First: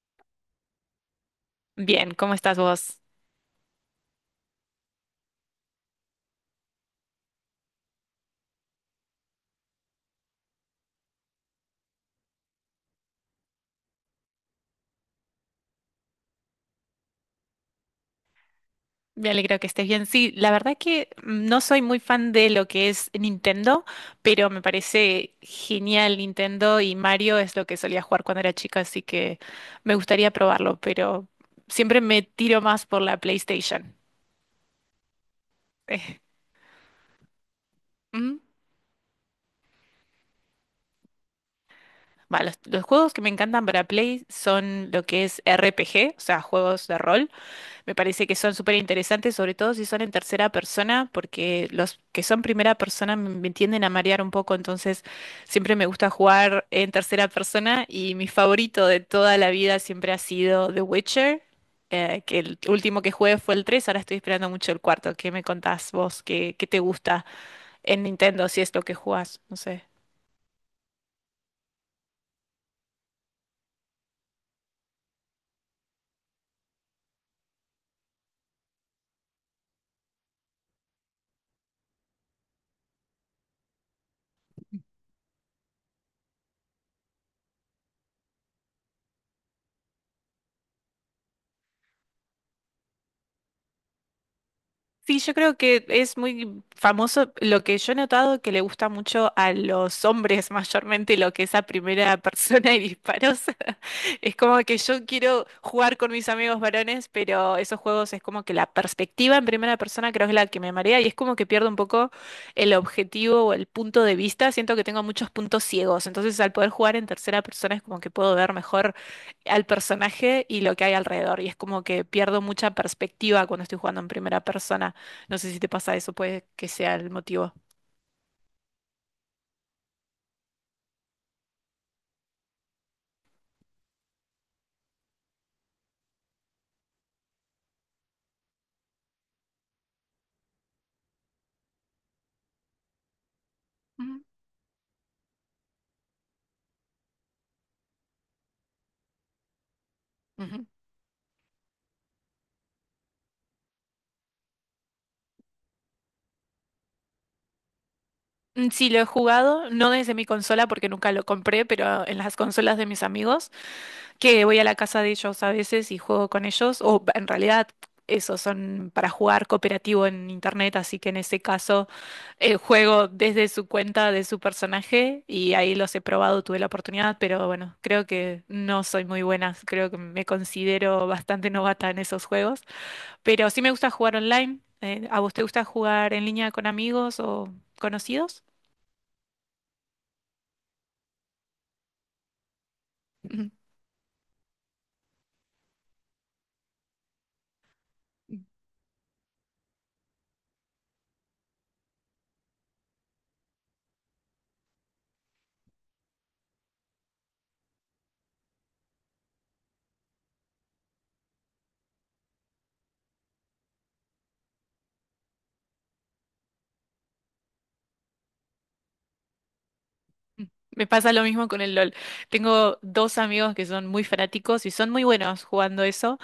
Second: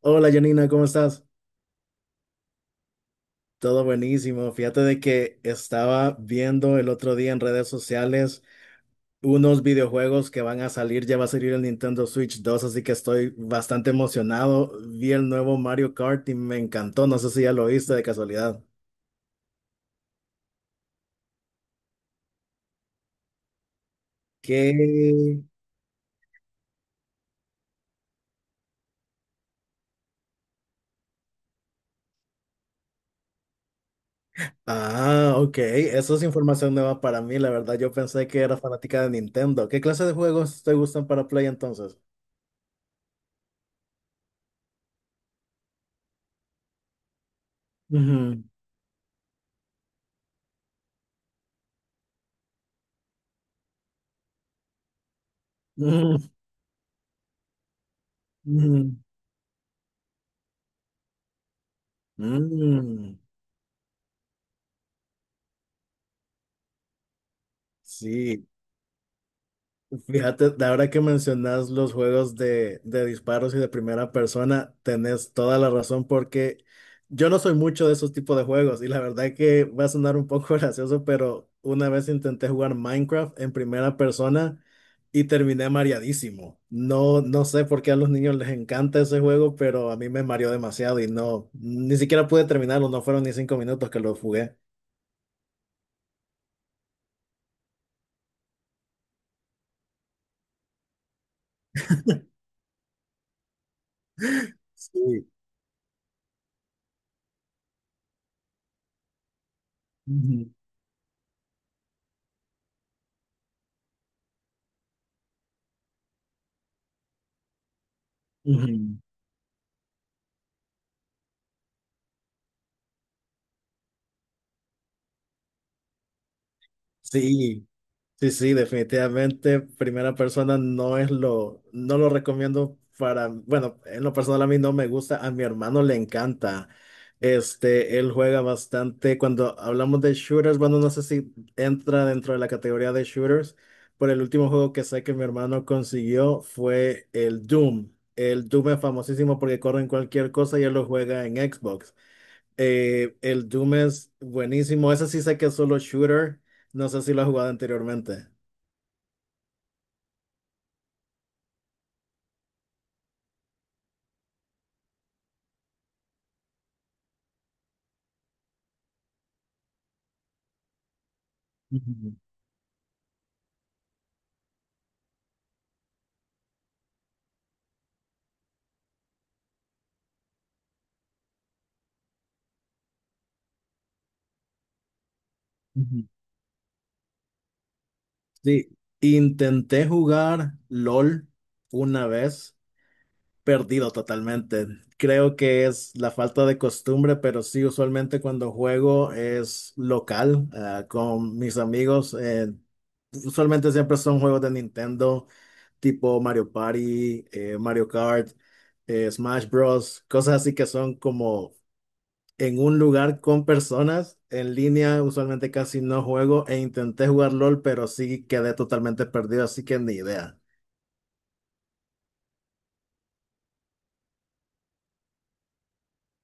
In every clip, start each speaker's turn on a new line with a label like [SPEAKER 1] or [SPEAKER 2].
[SPEAKER 1] Hola Janina, ¿cómo estás?
[SPEAKER 2] Bien, ¿cómo estás vos?
[SPEAKER 1] Todo buenísimo. Fíjate de que estaba viendo el otro día en redes sociales unos videojuegos que van a salir, ya va a salir el Nintendo Switch 2, así que estoy bastante emocionado. Vi el nuevo Mario Kart y me encantó, no sé si ya lo viste de casualidad.
[SPEAKER 2] Me alegro que estés bien. Sí, la verdad que no soy muy fan de lo que es Nintendo, pero me
[SPEAKER 1] ¿Qué?
[SPEAKER 2] parece genial Nintendo y Mario es lo que solía jugar cuando era chica, así que me gustaría probarlo, pero siempre me tiro más por la PlayStation.
[SPEAKER 1] Ah, ok, eso
[SPEAKER 2] Eh,
[SPEAKER 1] es información nueva para mí, la verdad yo pensé
[SPEAKER 2] Ujú.
[SPEAKER 1] que era fanática de Nintendo. ¿Qué clase de juegos te gustan para Play entonces?
[SPEAKER 2] Va, los juegos que me encantan para Play son lo que es RPG, o sea, juegos de rol. Me parece que son súper interesantes, sobre todo si son en tercera persona, porque los que son primera persona me tienden a marear un poco, entonces siempre me
[SPEAKER 1] Ujú,
[SPEAKER 2] gusta
[SPEAKER 1] ujú,
[SPEAKER 2] jugar en tercera persona y mi favorito de toda la vida siempre ha sido The Witcher, que
[SPEAKER 1] ujú,
[SPEAKER 2] el último que
[SPEAKER 1] mm,
[SPEAKER 2] jugué fue el tres. Ahora estoy esperando mucho el cuarto. ¿Qué me contás vos? ¿Qué te gusta en
[SPEAKER 1] sí.
[SPEAKER 2] Nintendo si es lo que jugás? No sé.
[SPEAKER 1] Fíjate, de ahora que mencionas los juegos de disparos y de primera persona, tenés toda la razón porque yo no soy mucho de esos tipos de juegos y la verdad que va a sonar un poco gracioso, pero una vez intenté jugar Minecraft en primera persona y terminé mareadísimo. No, no sé por qué a los niños les encanta ese juego, pero a mí me mareó demasiado y no, ni siquiera pude terminarlo, no fueron ni 5 minutos que lo jugué.
[SPEAKER 2] Sí, yo creo que es muy famoso lo que yo he notado que le gusta mucho a los hombres mayormente lo que es a primera persona y disparos. Es como que yo
[SPEAKER 1] Sí.
[SPEAKER 2] quiero jugar con mis amigos varones, pero esos juegos es como que la perspectiva en primera persona creo que es la
[SPEAKER 1] Ujú,
[SPEAKER 2] que me marea y es como que pierdo un poco el objetivo o el punto de vista. Siento que tengo muchos puntos ciegos, entonces al poder jugar en tercera persona es como que puedo ver mejor
[SPEAKER 1] ujú.
[SPEAKER 2] al personaje y lo que hay alrededor y es como que pierdo mucha perspectiva cuando estoy jugando en primera persona. No sé si te pasa eso, puede que sea el motivo.
[SPEAKER 1] Sí. Sí, sí, definitivamente primera persona no lo recomiendo para, bueno, en lo personal a mí no me gusta, a mi hermano le encanta. Este, él juega bastante. Cuando hablamos de shooters, bueno, no sé si entra dentro de la categoría de shooters, pero
[SPEAKER 2] Ujú.
[SPEAKER 1] el último juego que sé que mi hermano consiguió fue el Doom. El Doom es famosísimo porque corre en cualquier cosa y
[SPEAKER 2] Ujú.
[SPEAKER 1] él lo juega en Xbox. El Doom es buenísimo. Ese sí sé que es solo shooter. No sé si lo has jugado anteriormente.
[SPEAKER 2] Sí, lo he jugado, no desde mi consola porque nunca lo compré, pero en las consolas de mis amigos, que voy a la casa de ellos a veces y juego con ellos, o en realidad esos son para jugar cooperativo en internet, así que en ese caso
[SPEAKER 1] Ujú,
[SPEAKER 2] juego desde su cuenta de su personaje y ahí los he probado, tuve la oportunidad, pero bueno, creo que no soy muy buena, creo que me considero bastante novata en esos juegos. Pero sí me gusta jugar online. ¿A vos te gusta
[SPEAKER 1] ujú.
[SPEAKER 2] jugar en línea con amigos o conocidos?
[SPEAKER 1] Sí, intenté jugar LOL una vez,
[SPEAKER 2] Ujú.
[SPEAKER 1] perdido totalmente. Creo que es la falta de costumbre, pero sí, usualmente cuando juego es local, ah, con mis amigos. Usualmente siempre son juegos de Nintendo, tipo Mario Party, Mario Kart, Smash Bros., cosas así que son como en un lugar con personas. En línea usualmente casi no juego e intenté jugar LOL, pero sí quedé totalmente perdido, así que ni idea.
[SPEAKER 2] Me pasa lo mismo con el LOL. Tengo dos amigos que son muy fanáticos y son muy buenos jugando eso,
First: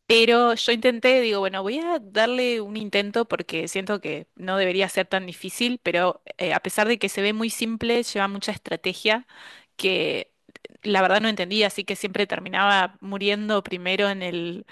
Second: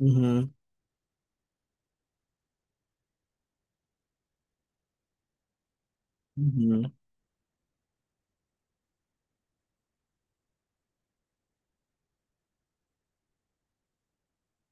[SPEAKER 1] Ujú,
[SPEAKER 2] pero yo intenté, digo, bueno, voy a darle un intento porque siento que no debería ser tan difícil, pero a pesar
[SPEAKER 1] ujú,
[SPEAKER 2] de que se ve muy simple, lleva mucha estrategia que la verdad no entendía, así que siempre terminaba muriendo primero en el,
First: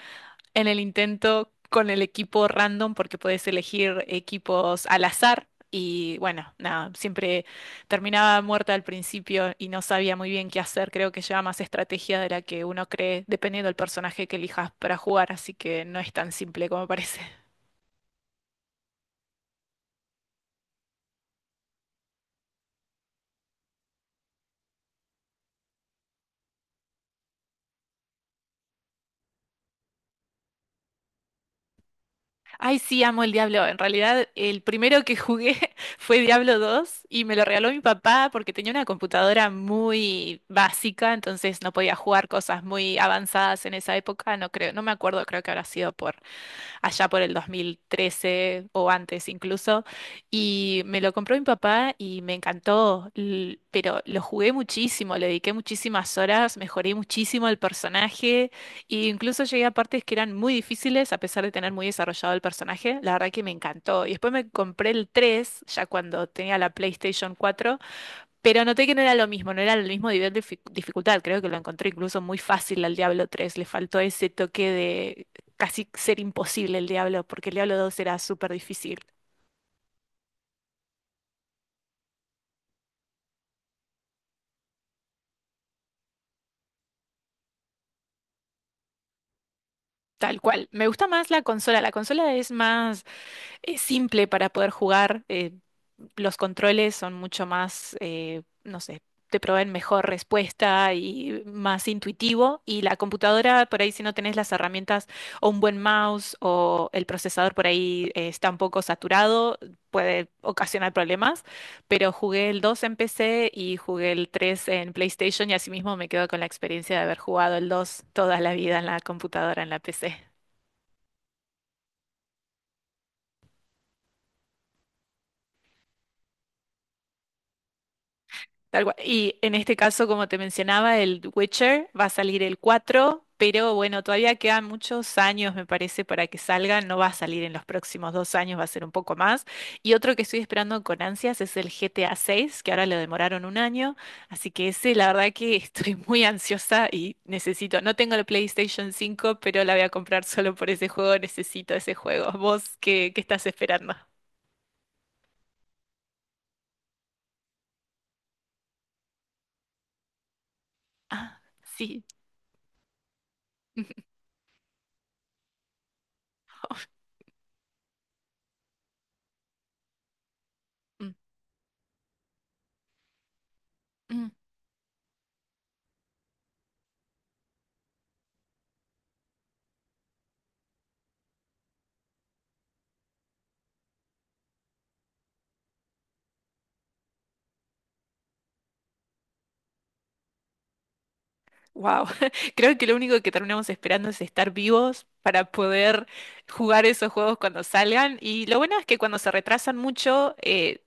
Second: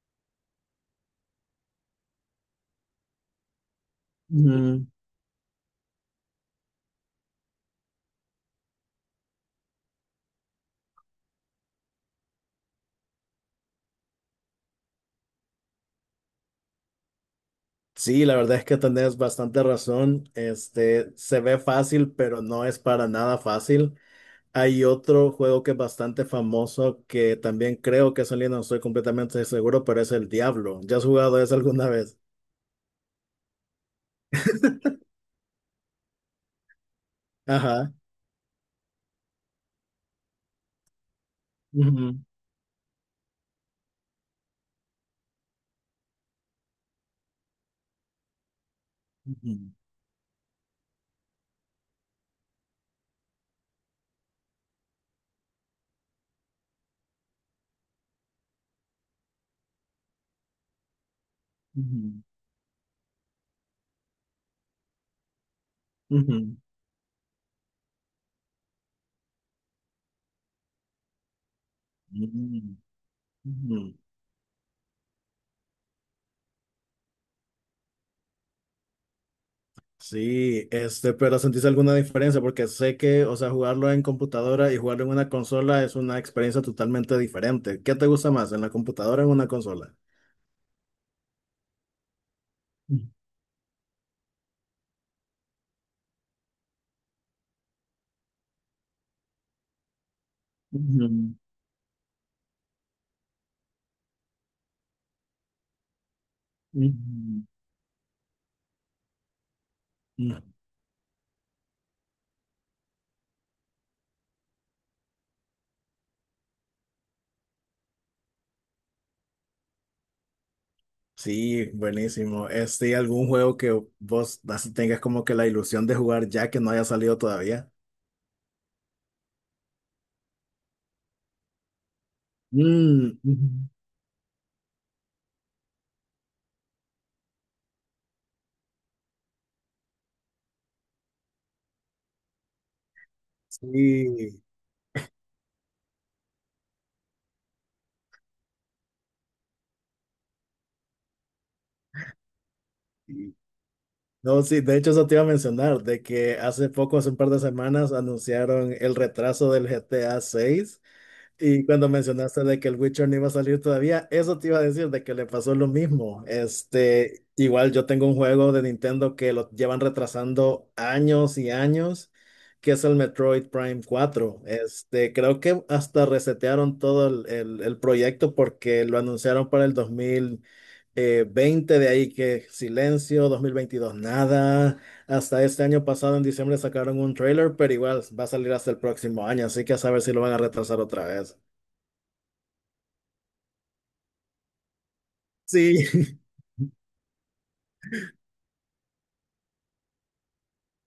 [SPEAKER 2] en el intento con el equipo random porque podés elegir equipos
[SPEAKER 1] ujú.
[SPEAKER 2] al azar y bueno, nada, siempre terminaba muerta al principio y no sabía muy bien qué hacer. Creo que lleva más estrategia de la que uno cree, dependiendo del personaje que elijas para jugar, así que no es tan simple como parece.
[SPEAKER 1] Sí, la verdad es que tenés bastante razón. Este, se ve fácil, pero no es para nada fácil. Hay otro juego que es bastante famoso que también creo que es en línea, no estoy completamente seguro, pero es el Diablo. ¿Ya has jugado eso alguna vez?
[SPEAKER 2] Ay, sí, amo el Diablo. En realidad, el primero que jugué fue Diablo 2 y me lo regaló mi
[SPEAKER 1] Ajá.
[SPEAKER 2] papá porque tenía una computadora muy básica, entonces no podía
[SPEAKER 1] Ujú,
[SPEAKER 2] jugar cosas muy avanzadas en esa época. No creo, no me acuerdo, creo que habrá sido por allá por el 2013 o antes
[SPEAKER 1] ujú,
[SPEAKER 2] incluso, y me lo compró mi papá y me encantó, pero lo jugué muchísimo, le dediqué muchísimas horas, mejoré muchísimo el personaje, e incluso llegué a partes que eran muy difíciles a pesar de tener muy
[SPEAKER 1] ujú,
[SPEAKER 2] desarrollado el personaje, la verdad que me encantó. Y después me compré el 3 ya cuando tenía
[SPEAKER 1] ujú,
[SPEAKER 2] la PlayStation 4. Pero noté que no era lo mismo, no era el mismo nivel de dificultad. Creo que lo encontré incluso muy
[SPEAKER 1] ujú,
[SPEAKER 2] fácil al Diablo 3. Le
[SPEAKER 1] ujú.
[SPEAKER 2] faltó ese toque de casi ser imposible el Diablo, porque el Diablo 2 era súper difícil.
[SPEAKER 1] Sí, este, pero ¿sentís alguna diferencia? Porque sé que, o sea, jugarlo en computadora y jugarlo en una consola es una experiencia totalmente diferente. ¿Qué te gusta más, en la computadora o en una consola?
[SPEAKER 2] Tal cual. Me gusta más la consola. La consola es más. Es simple para poder jugar. Los controles son mucho más, no sé, te proveen mejor respuesta
[SPEAKER 1] Ujú,
[SPEAKER 2] y más intuitivo. Y la computadora, por ahí si no tenés las herramientas o un buen mouse o
[SPEAKER 1] ujú.
[SPEAKER 2] el procesador por ahí está un poco saturado, puede
[SPEAKER 1] Mm.
[SPEAKER 2] ocasionar problemas. Pero jugué el 2 en PC y jugué el 3 en PlayStation y asimismo me quedo con la experiencia de haber jugado el 2 toda la vida en la computadora, en la PC.
[SPEAKER 1] Sí, buenísimo. Este, ¿algún juego que vos así tengas como que la ilusión de jugar ya que no haya salido todavía?
[SPEAKER 2] Tal cual. Y en este caso, como te mencionaba, el Witcher va a salir el
[SPEAKER 1] Mm,
[SPEAKER 2] cuatro,
[SPEAKER 1] ujú.
[SPEAKER 2] pero bueno, todavía quedan muchos años, me parece, para que salga. No va a salir en los próximos 2 años, va a ser un poco más. Y otro que estoy esperando con ansias es el GTA 6, que ahora lo demoraron un año.
[SPEAKER 1] Sí.
[SPEAKER 2] Así que ese, la verdad que estoy muy ansiosa y necesito. No tengo la PlayStation cinco, pero la voy a comprar solo por ese juego. Necesito ese juego. ¿Vos qué, qué
[SPEAKER 1] Sí.
[SPEAKER 2] estás esperando?
[SPEAKER 1] No, sí, de hecho eso te iba a mencionar, de que hace poco, hace un par de semanas, anunciaron el retraso del GTA 6.
[SPEAKER 2] Ah,
[SPEAKER 1] Y cuando
[SPEAKER 2] sí.
[SPEAKER 1] mencionaste de que el Witcher no iba a salir todavía, eso te iba a decir de que le pasó lo mismo. Este, igual yo tengo un juego de Nintendo que lo llevan retrasando años y años, que es el Metroid Prime 4. Este, creo que hasta resetearon todo el proyecto porque lo anunciaron para el dos mil veinte, de ahí que silencio, 2022 nada. Hasta este año pasado, en diciembre, sacaron un trailer, pero igual va a salir hasta el próximo año, así que a saber si lo van a retrasar otra vez.
[SPEAKER 2] Wow, creo que lo único que terminamos esperando es estar vivos para
[SPEAKER 1] Sí.
[SPEAKER 2] poder jugar esos juegos cuando salgan. Y lo bueno es que cuando se retrasan mucho,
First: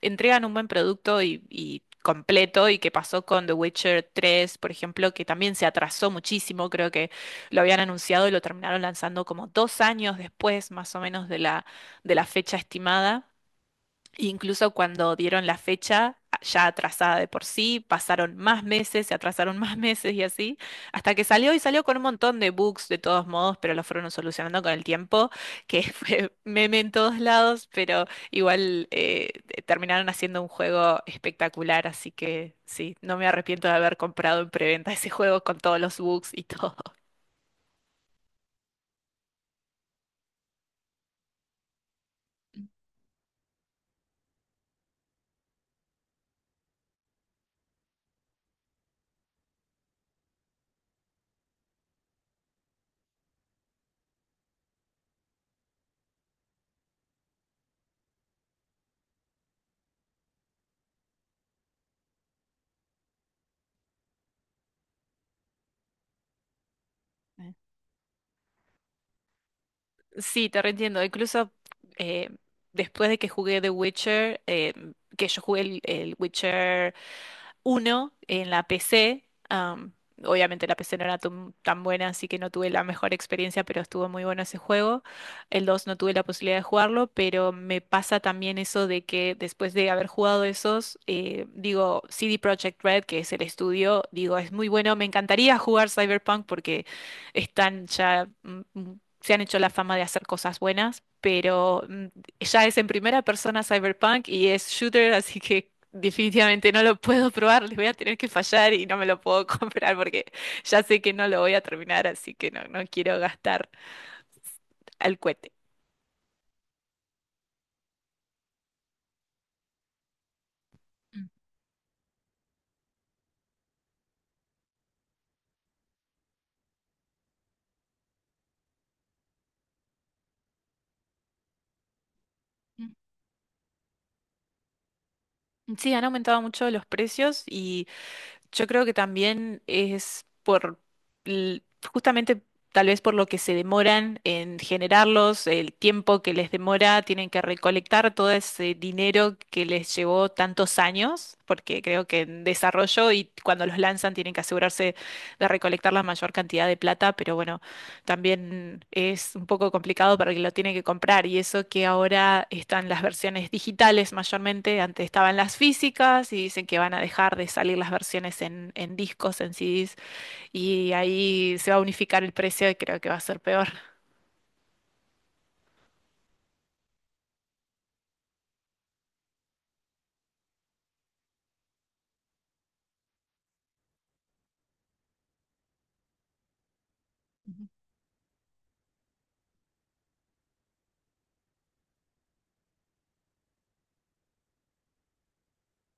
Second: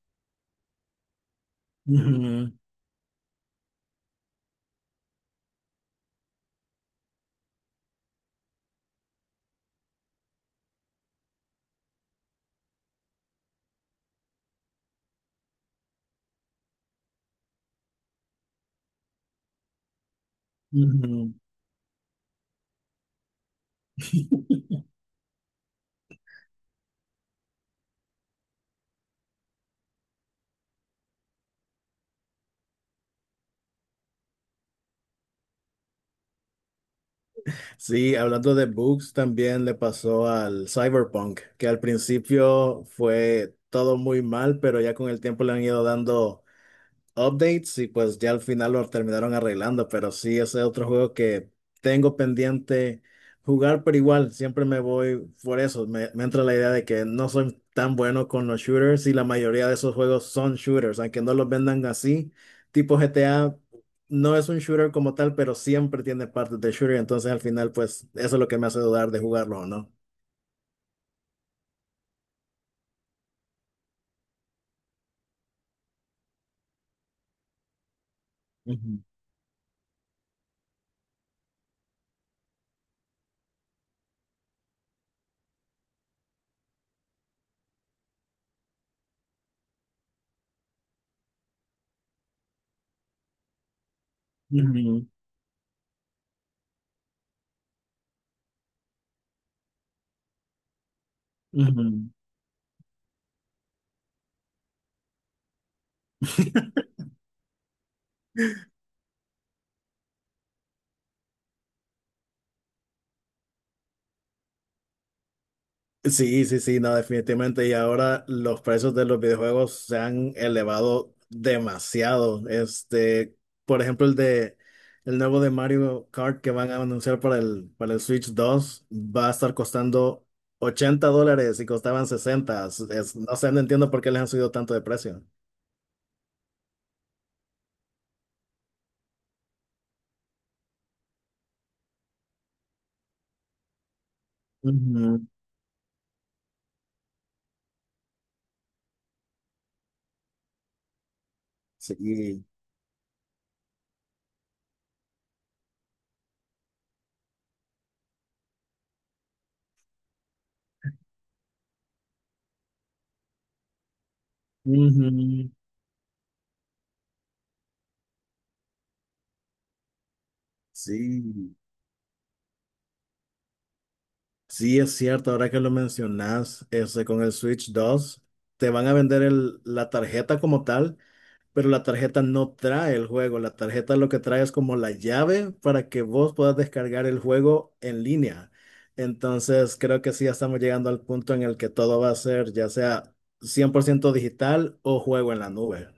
[SPEAKER 2] entregan un buen producto y
[SPEAKER 1] Ujú,
[SPEAKER 2] completo. Y que pasó con The Witcher 3, por ejemplo, que también se atrasó muchísimo. Creo que lo habían anunciado y lo terminaron lanzando como 2 años después, más o menos, de la fecha estimada. Incluso cuando dieron la fecha ya atrasada de por sí, pasaron más meses, se atrasaron más meses y así, hasta que
[SPEAKER 1] ujú.
[SPEAKER 2] salió y salió con un montón de bugs de todos modos, pero lo fueron solucionando con el tiempo, que fue meme en todos lados, pero igual terminaron haciendo un juego espectacular, así que sí, no me arrepiento de haber comprado en preventa ese juego con todos los bugs y todo.
[SPEAKER 1] Sí, hablando de bugs, también le pasó al Cyberpunk, que al principio fue todo muy mal, pero ya con el tiempo le han ido dando updates y pues ya al final lo terminaron arreglando, pero sí, ese es otro juego que tengo pendiente jugar, pero igual siempre me voy por eso, me entra la idea de que no soy tan bueno con los shooters y la mayoría de esos juegos son shooters, aunque no los vendan así, tipo GTA. No es un shooter como tal, pero siempre tiene partes de shooter, entonces al final pues eso es lo que me hace dudar de jugarlo o no.
[SPEAKER 2] Sí, te reentiendo. Incluso eh, después de que jugué The Witcher, que yo jugué el Witcher uno en la
[SPEAKER 1] Ujú,
[SPEAKER 2] PC. Obviamente la PC no era tan tan buena, así que no tuve la mejor experiencia, pero estuvo muy bueno ese juego. El 2 no tuve la posibilidad de jugarlo, pero me pasa también eso de que después de haber jugado esos, digo, CD Projekt Red, que es el estudio, digo, es muy bueno, me
[SPEAKER 1] ujú,
[SPEAKER 2] encantaría jugar Cyberpunk porque están ya... Se han hecho la fama de hacer cosas buenas, pero
[SPEAKER 1] ujú.
[SPEAKER 2] ya es en primera persona Cyberpunk y es shooter, así que definitivamente no lo puedo probar, les voy a tener que fallar y no me lo puedo comprar porque ya sé que no lo voy a terminar, así que no, no quiero gastar al cohete.
[SPEAKER 1] Sí, sí, sí, no, definitivamente. Y ahora los precios de los videojuegos se han elevado
[SPEAKER 2] Mm.
[SPEAKER 1] demasiado. Este, por ejemplo, el nuevo de Mario Kart que van a anunciar para el Switch 2, va a estar costando $80 y costaban 60. No sé, no entiendo por qué les han subido tanto de precio.
[SPEAKER 2] Sí, han aumentado mucho los precios y yo creo que también es por, l- justamente tal vez por lo que se demoran en
[SPEAKER 1] Ujú,
[SPEAKER 2] generarlos, el tiempo que les demora, tienen que recolectar todo ese dinero que les llevó tantos años, porque creo que en
[SPEAKER 1] sí.
[SPEAKER 2] desarrollo y cuando los lanzan tienen que asegurarse de recolectar la mayor cantidad de plata, pero bueno también es un poco complicado para el que lo tiene que comprar y eso que ahora están las versiones digitales mayormente, antes
[SPEAKER 1] Ujú,
[SPEAKER 2] estaban las físicas y dicen que van a dejar de salir las versiones en discos, en CDs y
[SPEAKER 1] sí.
[SPEAKER 2] ahí se va a unificar el precio y creo que va a ser peor.
[SPEAKER 1] Sí, es cierto, ahora que lo mencionas, ese con el Switch 2 te van a vender la tarjeta como tal, pero la tarjeta no trae el juego, la tarjeta lo que trae es como la llave para que vos puedas descargar el juego en línea. Entonces, creo que sí, ya estamos llegando al punto en el que todo va a ser ya sea 100% digital o juego en la nube.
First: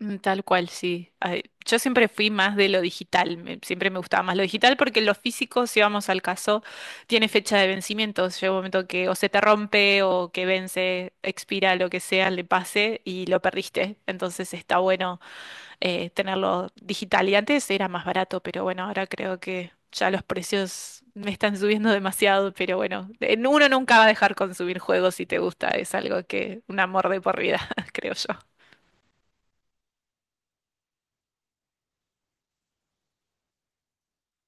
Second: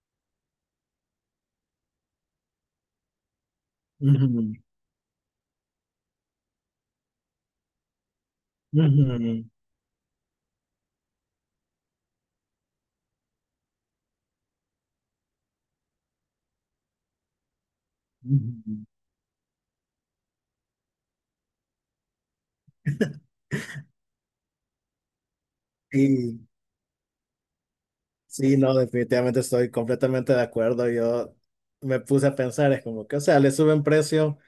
[SPEAKER 2] Mm, tal cual, sí. Ay, yo siempre fui más de lo digital, siempre me gustaba más lo
[SPEAKER 1] Ujú,
[SPEAKER 2] digital porque lo físico, si vamos al caso, tiene fecha de vencimiento. Llega un momento que o se te
[SPEAKER 1] ujú,
[SPEAKER 2] rompe o que vence, expira, lo que sea, le pase y lo perdiste. Entonces está bueno tenerlo digital. Y antes era más barato, pero bueno,
[SPEAKER 1] ujú.
[SPEAKER 2] ahora creo que ya los precios me están subiendo demasiado, pero bueno, uno nunca va a dejar consumir juegos si te gusta, es algo
[SPEAKER 1] Y
[SPEAKER 2] que un amor de por vida, creo yo.
[SPEAKER 1] sí, no, definitivamente estoy completamente de acuerdo. Yo me puse a pensar, es como que, o sea, le suben precio,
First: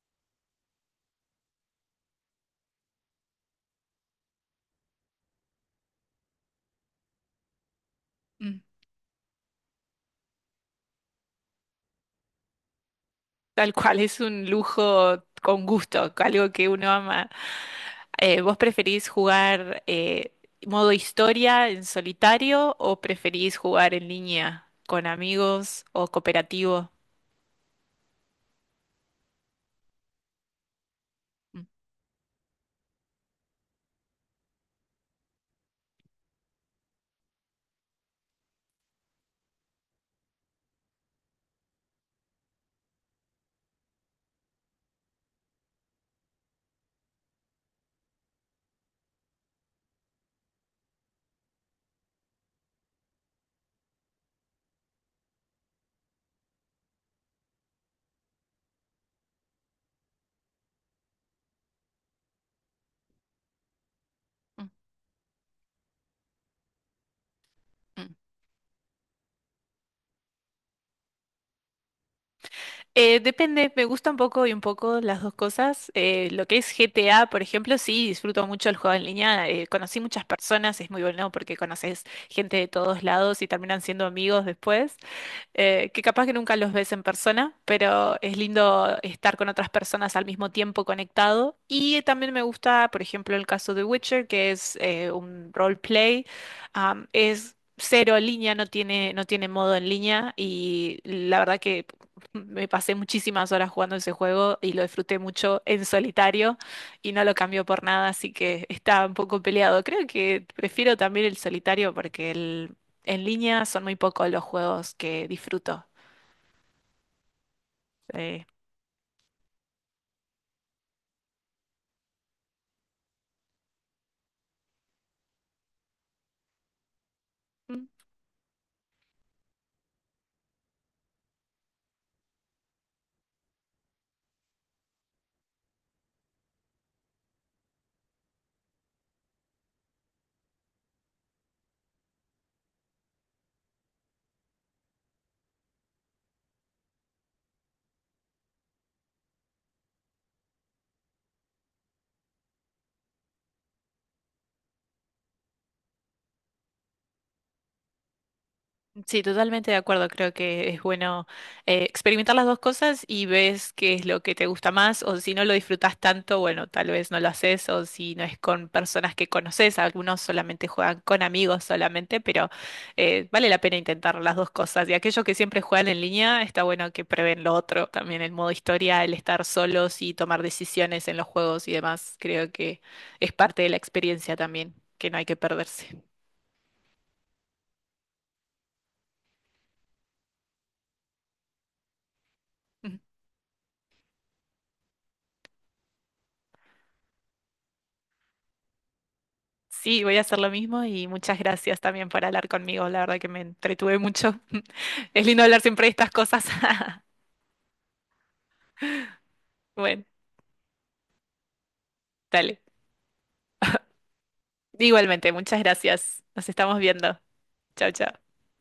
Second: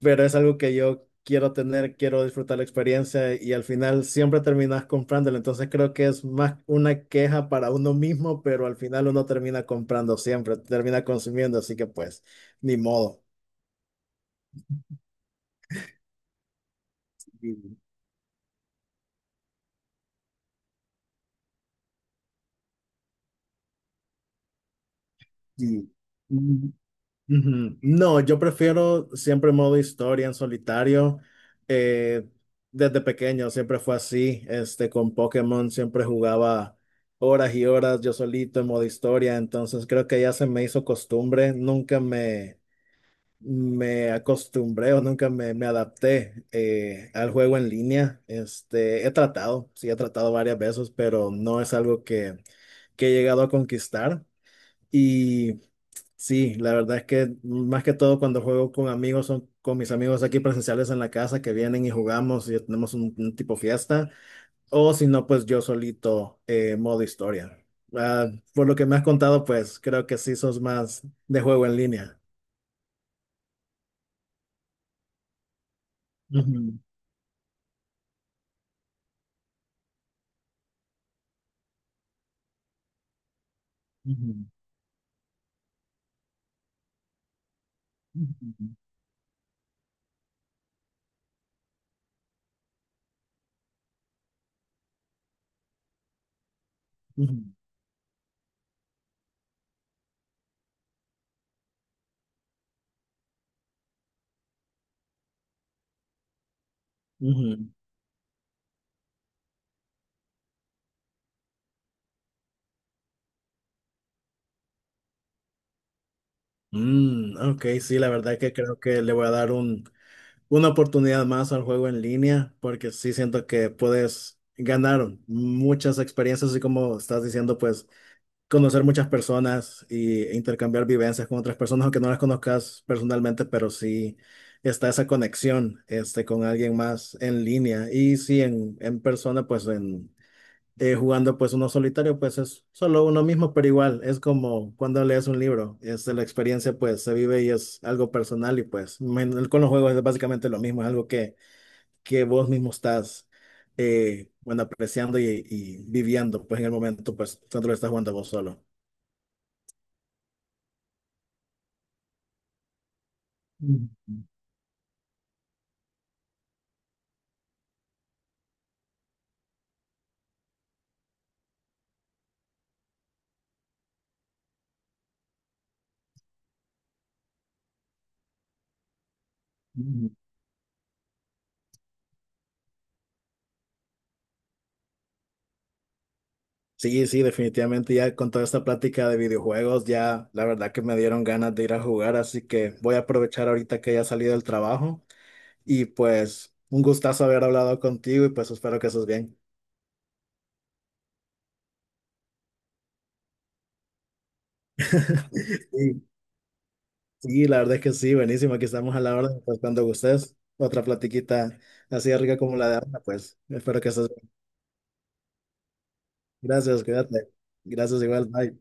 [SPEAKER 1] pero es algo que yo quiero tener, quiero disfrutar la experiencia y al final siempre terminas comprándolo. Entonces creo que es más una queja para uno mismo,
[SPEAKER 2] Mm.
[SPEAKER 1] pero al final uno termina comprando siempre, termina consumiendo, así que pues, ni modo.
[SPEAKER 2] Tal cual, es un lujo con gusto, algo que uno ama.
[SPEAKER 1] Sí,
[SPEAKER 2] ¿Vos preferís jugar modo historia en solitario o preferís jugar en línea con amigos
[SPEAKER 1] sí.
[SPEAKER 2] o cooperativo?
[SPEAKER 1] Ujú. No, yo prefiero siempre modo historia en solitario.
[SPEAKER 2] Mm,
[SPEAKER 1] Eh, Desde pequeño siempre fue así. Este, con Pokémon siempre jugaba horas y horas yo solito en modo historia. Entonces creo que ya se me hizo costumbre. Nunca me acostumbré o nunca me adapté al juego en línea. Este, he tratado, sí, he tratado varias veces, pero no es algo que he llegado a conquistar. Sí, la verdad es que más que todo cuando juego con amigos, son con mis amigos aquí presenciales en la casa que vienen y jugamos y tenemos un tipo fiesta,
[SPEAKER 2] mm,
[SPEAKER 1] o si no, pues yo solito, modo historia.
[SPEAKER 2] mm.
[SPEAKER 1] Ah, por lo que me has contado, pues creo que sí sos más de juego en línea.
[SPEAKER 2] Depende, me gusta un poco y un poco las dos cosas. Lo que es
[SPEAKER 1] Ujú,
[SPEAKER 2] GTA, por ejemplo, sí, disfruto mucho el juego en línea. Conocí muchas personas, es muy bueno porque conoces gente de todos lados y terminan siendo amigos
[SPEAKER 1] ujú,
[SPEAKER 2] después. Que capaz que nunca los ves en persona, pero es
[SPEAKER 1] ujú,
[SPEAKER 2] lindo estar con otras personas al mismo tiempo conectado. Y también me gusta, por ejemplo, el caso de Witcher, que es un roleplay,
[SPEAKER 1] ujú,
[SPEAKER 2] es cero en línea, no tiene modo en línea y la verdad que... Me pasé muchísimas horas jugando ese juego y lo disfruté mucho en solitario y no lo cambió
[SPEAKER 1] ujú.
[SPEAKER 2] por nada, así que está un poco peleado. Creo que prefiero también el solitario porque el en línea son muy pocos los juegos que disfruto.
[SPEAKER 1] Mm, ok, sí, la verdad es
[SPEAKER 2] eh,
[SPEAKER 1] que creo que le voy a dar una oportunidad más al juego en línea, porque sí siento que puedes ganar muchas experiencias, así como estás diciendo,
[SPEAKER 2] mm,
[SPEAKER 1] pues conocer muchas personas e intercambiar vivencias con otras personas, aunque no las conozcas personalmente, pero sí está esa conexión este, con alguien más en línea. Y sí, en persona, pues en jugando pues uno solitario, pues es solo uno mismo, pero igual es como cuando lees un libro, es la experiencia pues se vive y es algo personal y pues con los juegos es básicamente lo mismo, es algo que vos mismo estás bueno, apreciando y viviendo pues en el momento pues cuando lo estás jugando vos solo.
[SPEAKER 2] Sí, totalmente de acuerdo. Creo que es bueno experimentar las dos cosas y ves
[SPEAKER 1] Mm,
[SPEAKER 2] qué es lo que te gusta más o si no lo disfrutas tanto, bueno, tal vez no lo haces o si no es con personas que conoces, algunos solamente juegan con amigos solamente, pero vale la pena intentar las dos cosas. Y aquellos que siempre juegan en línea, está bueno que prueben lo otro, también el modo historia, el estar solos
[SPEAKER 1] mm.
[SPEAKER 2] y tomar decisiones en los juegos y demás. Creo que es parte de la experiencia también, que no hay que perderse.
[SPEAKER 1] Sí, sí, definitivamente ya con toda esta plática de videojuegos ya la verdad que me dieron ganas de ir a jugar, así que voy a aprovechar ahorita que ya salí del trabajo. Y pues un gustazo haber hablado contigo y pues espero que estés bien.
[SPEAKER 2] Sí, voy a hacer lo mismo y muchas gracias también por hablar conmigo. La verdad que me entretuve mucho. Es lindo hablar siempre de
[SPEAKER 1] Sí,
[SPEAKER 2] estas cosas.
[SPEAKER 1] sí, la verdad es que sí, buenísimo. Aquí estamos a la orden, pues cuando
[SPEAKER 2] Bueno,
[SPEAKER 1] gustes. Otra platiquita así de rica como
[SPEAKER 2] dale.
[SPEAKER 1] la de Ana, pues espero que estés bien.
[SPEAKER 2] Igualmente, muchas gracias. Nos estamos
[SPEAKER 1] Gracias,
[SPEAKER 2] viendo.
[SPEAKER 1] cuídate.
[SPEAKER 2] Chao,
[SPEAKER 1] Gracias igual,
[SPEAKER 2] chao.
[SPEAKER 1] bye.